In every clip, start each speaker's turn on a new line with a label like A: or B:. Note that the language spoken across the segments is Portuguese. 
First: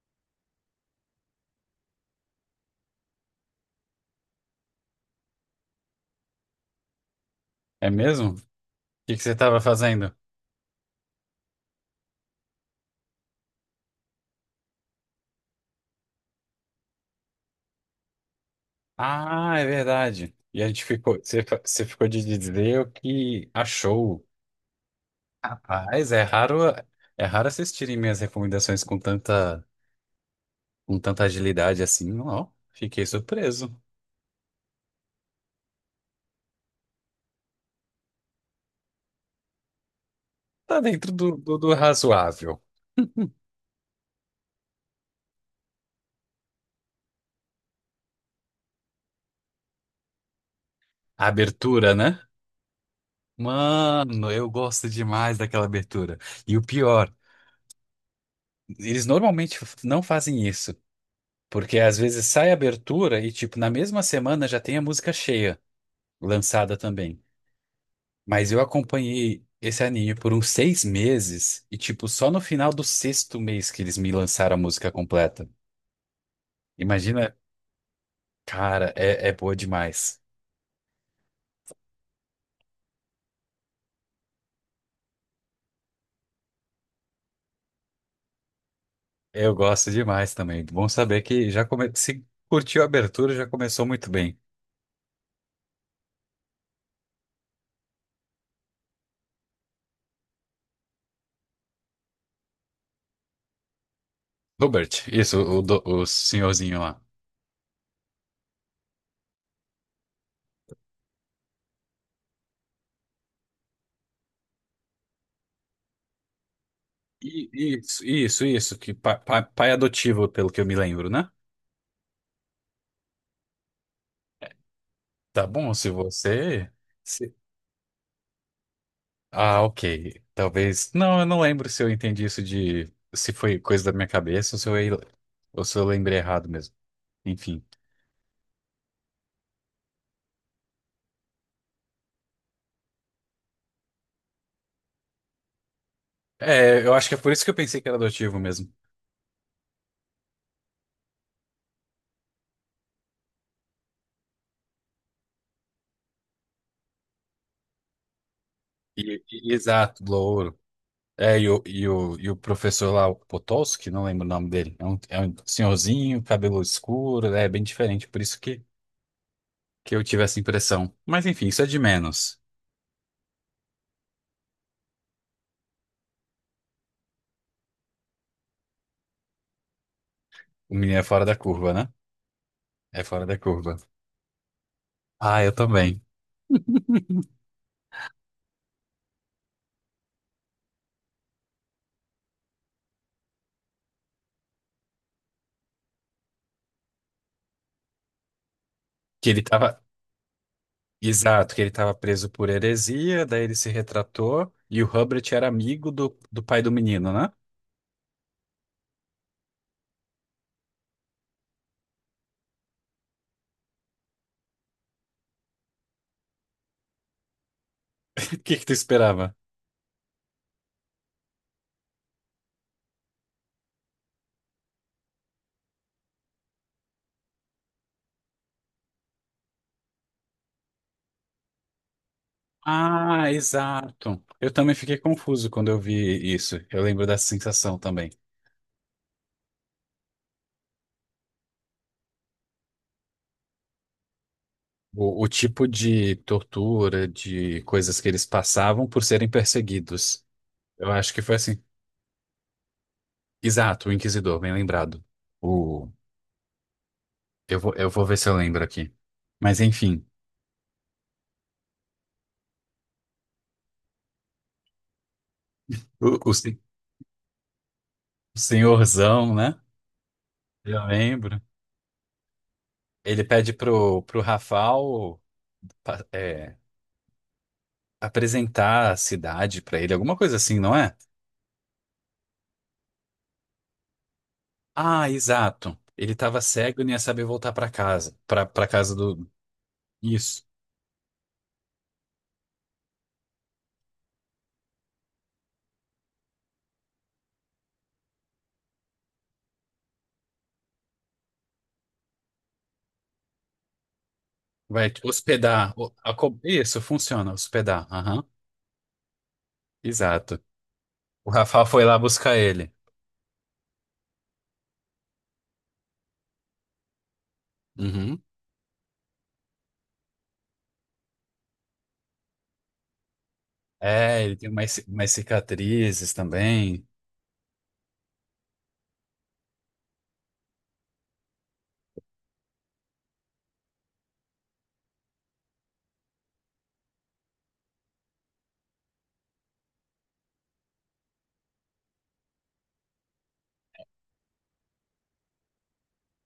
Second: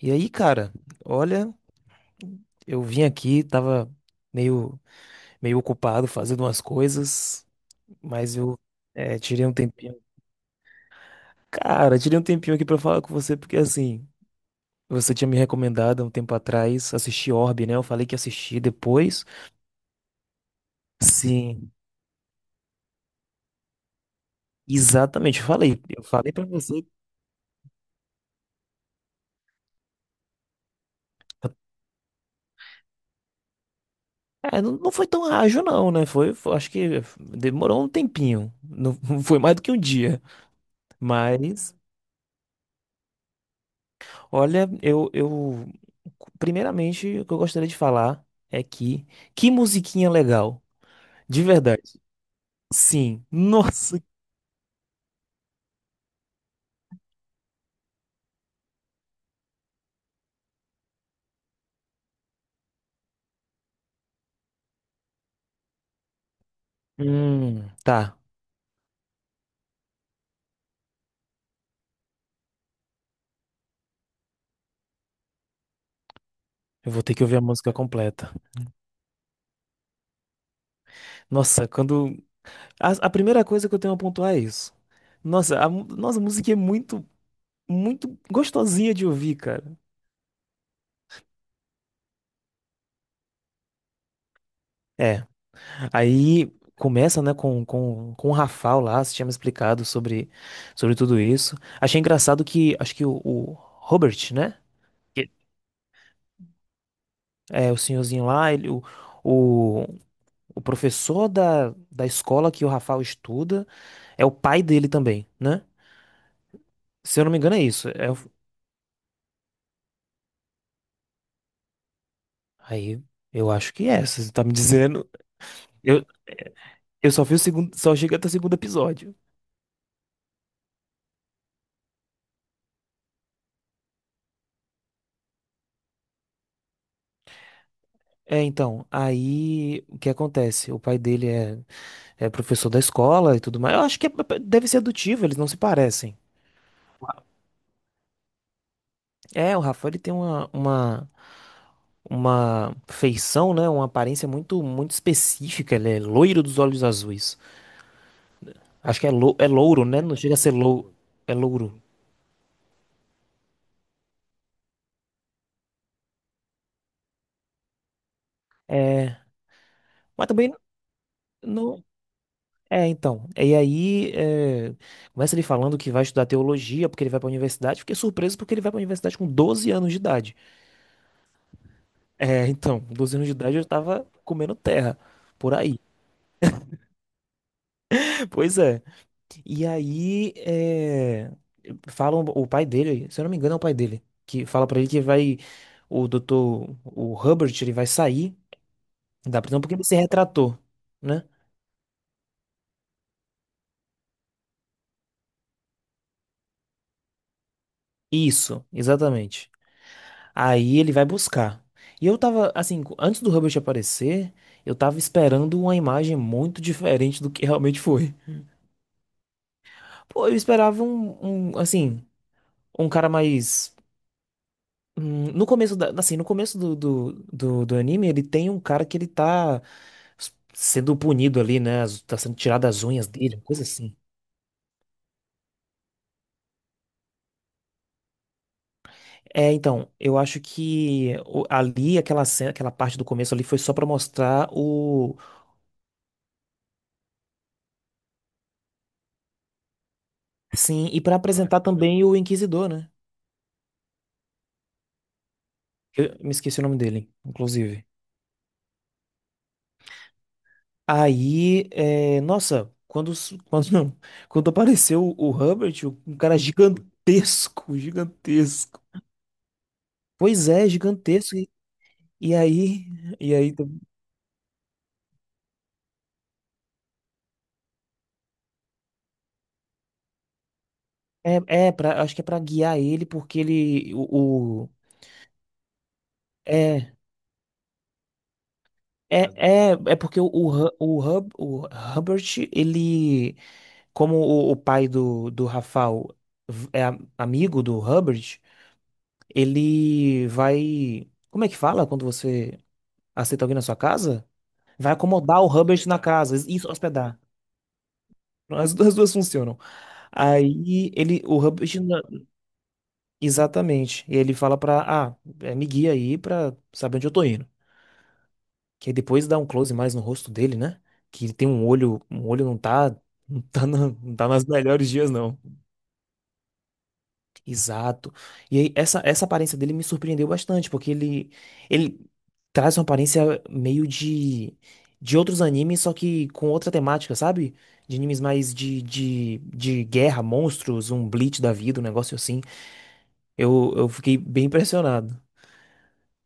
A: E aí, cara, olha, eu vim aqui, tava meio, meio ocupado fazendo umas coisas,
B: É mesmo? O
A: mas
B: que que você
A: tirei um
B: estava
A: tempinho.
B: fazendo?
A: Cara, tirei um tempinho aqui pra falar com você, porque assim, você tinha me recomendado há um tempo atrás assistir Orbe, né? Eu falei que assisti depois.
B: Ah, é verdade. E a gente ficou, você,
A: Sim,
B: você ficou de dizer o que achou.
A: exatamente, eu falei. Eu
B: Rapaz,
A: falei pra você.
B: é raro assistirem minhas recomendações com tanta agilidade assim. Ó, fiquei surpreso.
A: Não, não foi tão ágil, não, né? Acho que demorou um tempinho. Não, foi mais do que um dia.
B: Tá dentro do
A: Mas.
B: razoável.
A: Olha, eu, eu. Primeiramente, o que eu gostaria de falar é que. Que musiquinha legal.
B: A
A: De verdade.
B: abertura, né?
A: Sim. Nossa.
B: Mano, eu gosto demais daquela abertura. E o pior, eles normalmente não fazem isso, porque às vezes sai a abertura e, tipo, na mesma semana já tem a música cheia. Lançada também.
A: Tá.
B: Mas eu acompanhei esse anime por uns 6 meses e, tipo, só no final do sexto mês que eles me lançaram a música completa.
A: Eu vou ter que
B: Imagina,
A: ouvir a música completa.
B: cara, é boa demais.
A: Nossa, quando. A primeira coisa que eu tenho a pontuar é isso. Nossa, a música é muito, muito gostosinha de ouvir,
B: Eu
A: cara.
B: gosto demais também. Bom saber que se curtiu a abertura, já começou muito bem.
A: É. Aí começa, né, com o Rafael lá, você tinha me explicado sobre tudo isso. Achei engraçado que. Acho que o Robert, né?
B: Robert, isso, o senhorzinho lá.
A: É, o senhorzinho lá, ele, o, o, o professor da escola que o Rafael estuda é o pai dele também, né? Se eu não me
B: I-
A: engano, é isso.
B: Isso, que pai adotivo, pelo que eu me lembro, né?
A: Aí, eu acho que é, se você tá me dizendo.
B: Tá bom, se
A: Eu,
B: você.
A: eu só vi o segundo, só cheguei até o segundo episódio.
B: Ah, ok. Talvez. Não, eu não lembro se eu entendi isso de. Se foi coisa da minha cabeça ou se ou se eu lembrei errado mesmo. Enfim.
A: É, então, aí o que acontece? O pai dele é, é professor da escola e tudo mais. Eu acho que é- deve ser adotivo, eles não se parecem.
B: É, eu acho que é por isso que eu pensei que era adotivo mesmo.
A: É, o Rafael ele tem uma feição, né? Uma aparência muito, muito específica. Ele é loiro dos olhos azuis. Acho que é, lou é louro, né?
B: Exato,
A: Não chega a ser
B: louro.
A: lou é
B: É,
A: louro.
B: e o professor lá, o Potocki, não lembro o nome dele. É um senhorzinho, cabelo escuro, é bem diferente. Por isso
A: É,
B: que eu tive
A: mas
B: essa
A: também
B: impressão. Mas enfim, isso é de
A: não.
B: menos.
A: É, então. Começa ele falando que vai estudar teologia porque ele vai pra universidade. Fiquei surpreso porque ele vai pra universidade com 12 anos de idade.
B: O menino é fora da curva, né?
A: É, então,
B: É
A: doze
B: fora
A: anos de
B: da
A: idade eu
B: curva.
A: tava comendo terra
B: Ah, eu
A: por aí.
B: também.
A: Pois é. E aí, é, falam, o pai dele, se eu não me engano, é o pai dele, que fala pra ele que vai, o doutor, o Hubbard, ele vai sair
B: Que
A: da
B: ele
A: prisão porque
B: tava.
A: ele se retratou, né?
B: Exato, que ele estava preso por heresia, daí ele se retratou e o Hubert era amigo do pai do menino, né?
A: Isso, exatamente. Aí ele vai buscar. E eu tava, assim, antes do Hubbard aparecer, eu tava esperando uma imagem muito diferente do que realmente foi.
B: O que que tu esperava?
A: Pô, eu esperava assim, um cara mais. No começo da, assim, no começo do anime, ele tem um cara que ele sendo punido ali, né? As- Tá sendo tirado as unhas
B: Ah,
A: dele, uma coisa assim.
B: exato. Eu também fiquei confuso quando eu vi isso. Eu lembro dessa sensação também.
A: É, então, eu acho que o- ali, aquela cena, aquela parte do começo ali foi só pra mostrar o.
B: O tipo de tortura, de coisas que eles passavam por serem perseguidos.
A: Sim,
B: Eu
A: e
B: acho
A: pra
B: que foi
A: apresentar
B: assim.
A: também o Inquisidor, né?
B: Exato, o Inquisidor, bem lembrado. O,
A: Eu me esqueci o nome dele, inclusive.
B: eu vou ver se eu lembro aqui. Mas enfim,
A: Aí, é, nossa, quando, s- quando, não, quando apareceu o Hubbard, um
B: o, o
A: cara
B: sen-
A: gigantesco, gigantesco.
B: senhorzão, né?
A: Pois é,
B: Eu
A: gigantesco.
B: lembro.
A: E aí,
B: Ele
A: e
B: pede
A: aí
B: pro Rafal pa- é, apresentar a cidade pra ele, alguma coisa assim, não é?
A: é pra, acho que é pra guiar ele porque ele o-
B: Ah, exato. Ele tava cego e não
A: é
B: ia saber voltar pra casa, pra para casa do.
A: é, é, é porque o,
B: Isso.
A: o, Hu- o, Hub, o Hubbard, ele, como o pai do Rafael amigo do Hubbard, ele vai. Como é que fala quando você aceita alguém na sua casa?
B: Vai
A: Vai acomodar o
B: hospedar.
A: Hubbard na casa, isso,
B: Isso,
A: hospedar.
B: funciona, hospedar. Aham.
A: As duas funcionam.
B: Exato.
A: Aí ele,
B: O
A: o
B: Rafal
A: Hubbard.
B: foi lá buscar ele.
A: Exatamente. E ele fala pra, ah, é, me guia aí pra saber onde eu tô indo.
B: Uhum.
A: Que aí depois dá um close mais no rosto dele, né? Que ele tem um olho, não
B: É,
A: tá
B: ele
A: nas
B: tem
A: melhores
B: umas
A: dias, não.
B: cicatrizes também.
A: Exato. E aí essa aparência dele me surpreendeu bastante, porque ele traz uma aparência meio de outros animes, só que com outra temática, sabe? De animes mais de guerra, monstros, um Bleach da vida, um negócio assim. Eu fiquei bem impressionado.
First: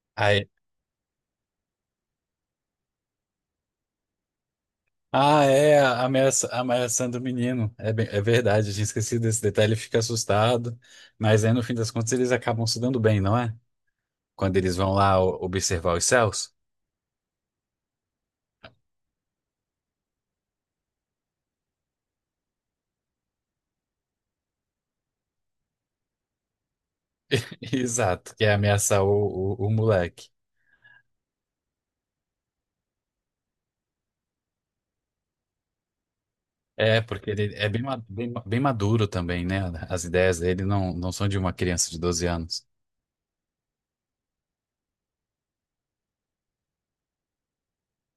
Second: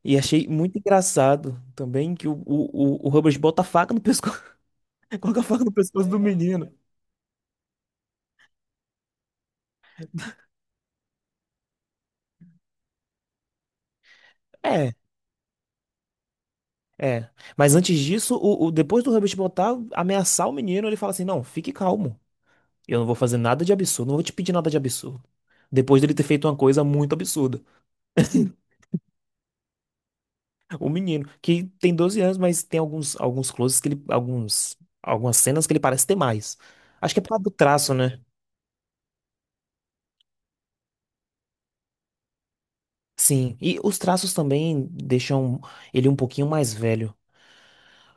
A: E achei muito engraçado também que o Rubens bota a faca no pescoço, coloca a
B: Ah,
A: faca no
B: é,
A: pescoço do
B: a
A: menino.
B: ameaçando o menino. É, é verdade, eu tinha esquecido desse detalhe, ele fica assustado. Mas aí, no fim das contas, eles acabam se dando bem, não é? Quando eles vão
A: É,
B: lá observar os céus.
A: é. Mas antes disso, depois do Rubens botar, ameaçar o menino, ele fala assim: não, fique calmo. Eu não vou fazer nada de absurdo, não vou te pedir nada de absurdo. Depois dele ter feito uma coisa muito absurda.
B: Exato, que é ameaçar o moleque.
A: O menino, que tem 12 anos, mas tem alguns, alguns closes que ele. Algumas cenas que ele parece ter mais.
B: É,
A: Acho que é por
B: porque
A: causa do
B: ele é
A: traço, né?
B: bem maduro também, né? As ideias dele não são de uma criança de 12 anos.
A: Sim. E os traços também deixam ele um pouquinho mais velho.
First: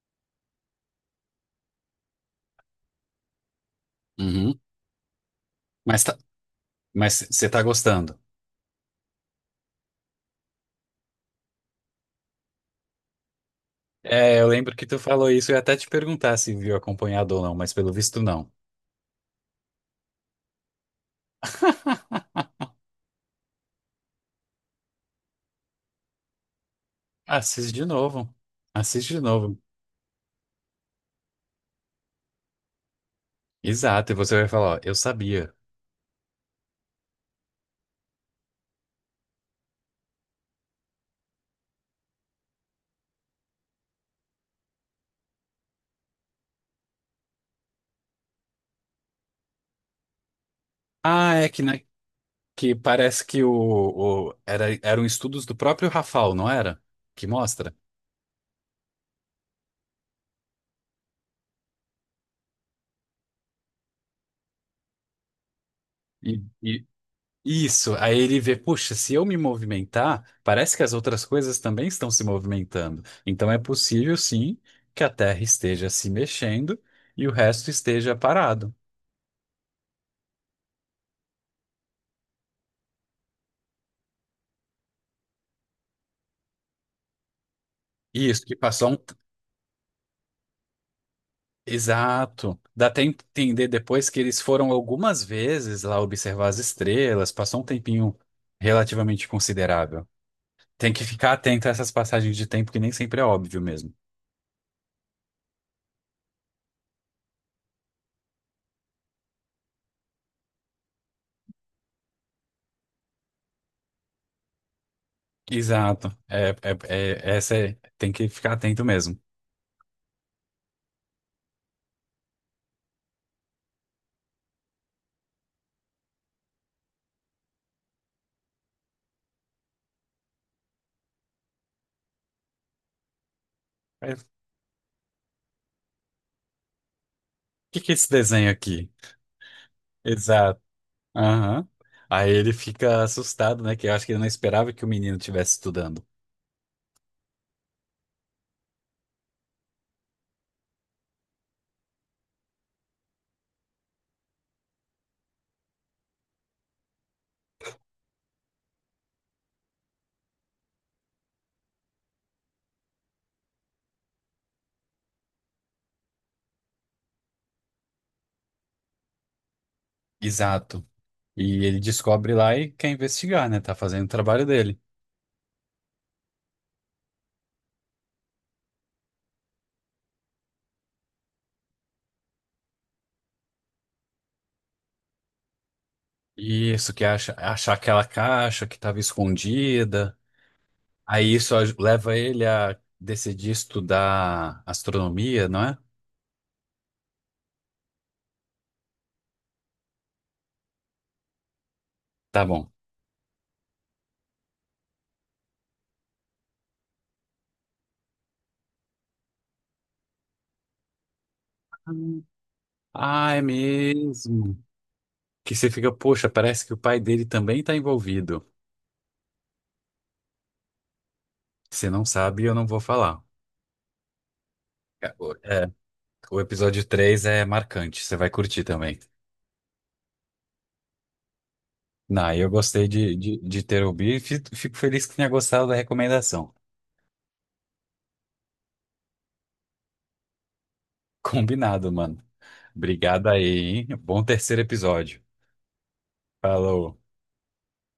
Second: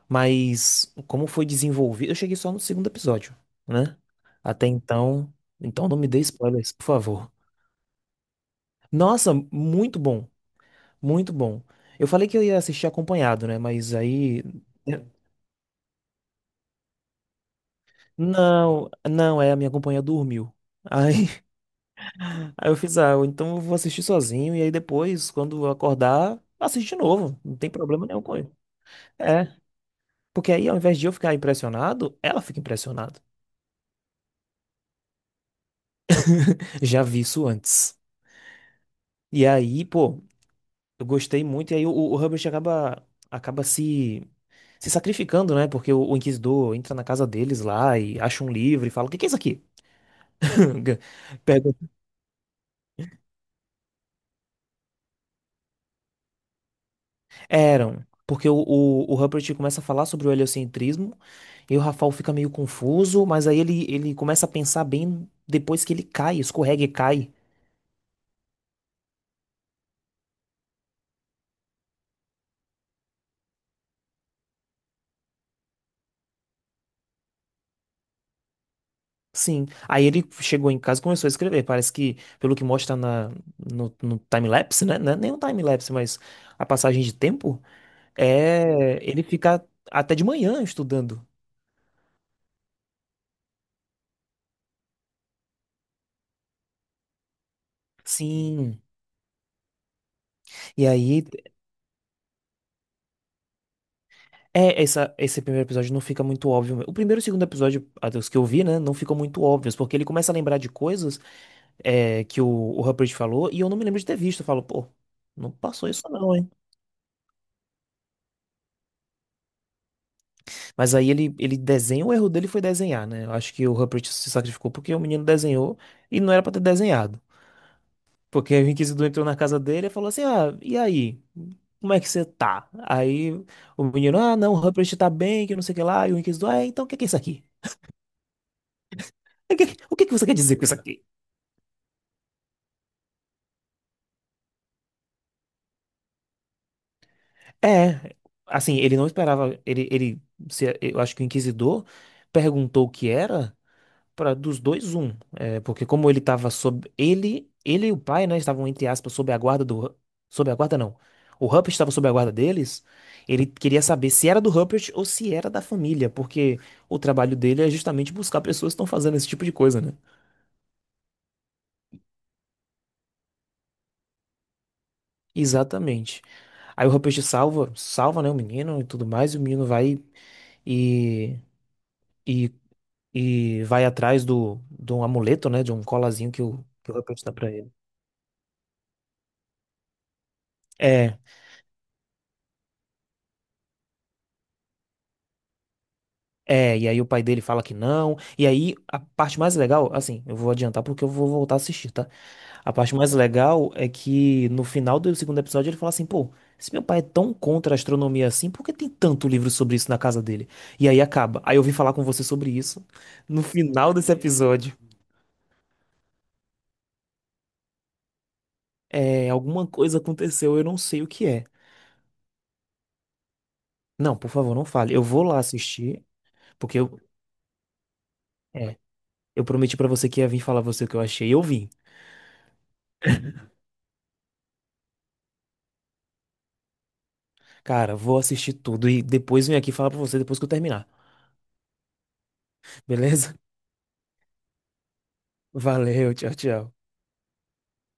A: Mas como foi desenvolvido, eu cheguei só no segundo episódio, né?
B: Uhum.
A: Até então, então não
B: Mas
A: me
B: tá,
A: dê spoilers, por
B: mas
A: favor.
B: você tá gostando.
A: Nossa, muito bom, muito bom. Eu falei que eu ia assistir acompanhado, né? Mas
B: É,
A: aí
B: eu lembro que tu falou isso, eu ia até te perguntar se viu acompanhado ou não, mas pelo visto não.
A: não, não, é a minha companhia dormiu. Aí, aí eu fiz, ah, então eu vou assistir sozinho e aí depois, quando eu acordar, assisto de novo, não tem
B: Assiste de
A: problema nenhum
B: novo.
A: com ele.
B: Assiste de
A: É,
B: novo.
A: porque aí ao invés de eu ficar impressionado, ela fica impressionada.
B: Exato, e você vai falar, ó, eu sabia.
A: Já vi isso antes. E aí, pô, eu gostei muito, e aí o Hubbard acaba, acaba se sacrificando, né? Porque o Inquisidor entra na casa deles lá e acha um livro e fala: O que que é isso aqui?
B: Ah, é que,
A: Pergunta.
B: né, que parece que era, eram estudos do próprio Rafael, não era? Que mostra.
A: Eram. Porque o Hubbard começa a falar sobre o heliocentrismo, e o Rafael fica meio confuso, mas aí ele começa a pensar bem depois que ele cai,
B: E,
A: escorrega
B: e-
A: e cai.
B: isso, aí ele vê, puxa, se eu me movimentar, parece que as outras coisas também estão se movimentando. Então é possível, sim, que a Terra esteja se mexendo e o resto esteja parado.
A: Sim. Aí ele chegou em casa e começou a escrever. Parece que, pelo que mostra na, no, no time-lapse, né? Não é nem um time-lapse, mas a passagem de tempo.
B: Isso, que passou um
A: É, ele fica até de manhã estudando.
B: exato. Dá até entender depois que eles foram algumas vezes lá observar as estrelas, passou um tempinho
A: Sim.
B: relativamente considerável.
A: E
B: Tem que
A: aí,
B: ficar atento a essas passagens de tempo que nem sempre é óbvio mesmo.
A: esse primeiro episódio não fica muito óbvio. O primeiro e o segundo episódio, até os que eu vi, né, não ficam muito óbvios, porque ele começa a lembrar de que o Rupert falou e eu não me lembro de ter visto. Eu falo, pô, não passou isso
B: Exato.
A: não, hein?
B: É- essa é- tem que ficar atento mesmo.
A: Mas aí ele desenha, o erro dele foi desenhar, né? Eu acho que o Rupert se sacrificou porque o menino desenhou e não era pra ter desenhado. Porque aí o inquisidor entrou na casa dele e falou assim: Ah, e aí? Como é que você tá? Aí o
B: É,
A: menino,
B: o
A: ah, não, o Rupert tá bem, que não sei o que lá. E o inquisidor, ah, então o que que é isso aqui?
B: que que é esse desenho aqui?
A: O que, o que que você quer dizer
B: Exato.
A: com isso aqui?
B: Aham. Aí ele fica assustado, né? Que eu acho que ele não esperava que o menino estivesse estudando.
A: É, assim, ele não esperava. Ele, se- eu acho que o inquisidor perguntou o que era. Para dos dois um, é, porque como ele estava sob ele, ele e o pai, né, estavam entre aspas sob a guarda sob a guarda não. O Rupert estava sob a guarda deles. Ele queria saber se era do Rupert ou se era da família, porque o trabalho dele é justamente buscar pessoas que estão fazendo esse tipo de coisa, né?
B: Exato. E ele descobre lá e quer investigar, né? Tá fazendo o trabalho dele.
A: Exatamente. Aí o Rupert salva, salva, né, o menino e tudo mais, e o menino vai e e, e vai atrás do de um amuleto, né, de um colazinho que
B: Isso,
A: o
B: que
A: Rupert
B: acha,
A: dá pra ele.
B: achar aquela caixa que estava escondida.
A: É,
B: Leva ele a decidir estudar astronomia, não é?
A: É, e aí o pai dele fala que não. E aí a parte mais legal, assim, eu vou adiantar porque eu vou voltar a assistir, tá?
B: Tá bom.
A: A parte mais legal é que no final do segundo episódio ele fala assim, pô, se meu pai é tão contra a astronomia assim, por que tem tanto livro sobre isso na casa dele? E aí acaba. Aí eu vim falar com
B: Hum.
A: você sobre isso
B: Ah, é
A: no final desse
B: mesmo.
A: episódio.
B: Que você fica, poxa, parece que o pai dele também está envolvido.
A: É, alguma coisa aconteceu, eu não sei o que é.
B: Se não sabe, eu não vou falar.
A: Não, por favor, não fale. Eu
B: É,
A: vou
B: o
A: lá
B: é,
A: assistir,
B: o
A: porque
B: episódio 3 é marcante, você vai curtir
A: é,
B: também.
A: eu prometi pra você que ia vir falar você o que eu achei, e eu vim.
B: Não, eu gostei de ter ouvido e fico feliz que tenha gostado da recomendação.
A: Cara, vou assistir tudo e depois venho aqui falar pra você depois que eu terminar.
B: Combinado, mano. Obrigado
A: Beleza?
B: aí, hein? Bom terceiro episódio.
A: Valeu, tchau, tchau.
B: Falou.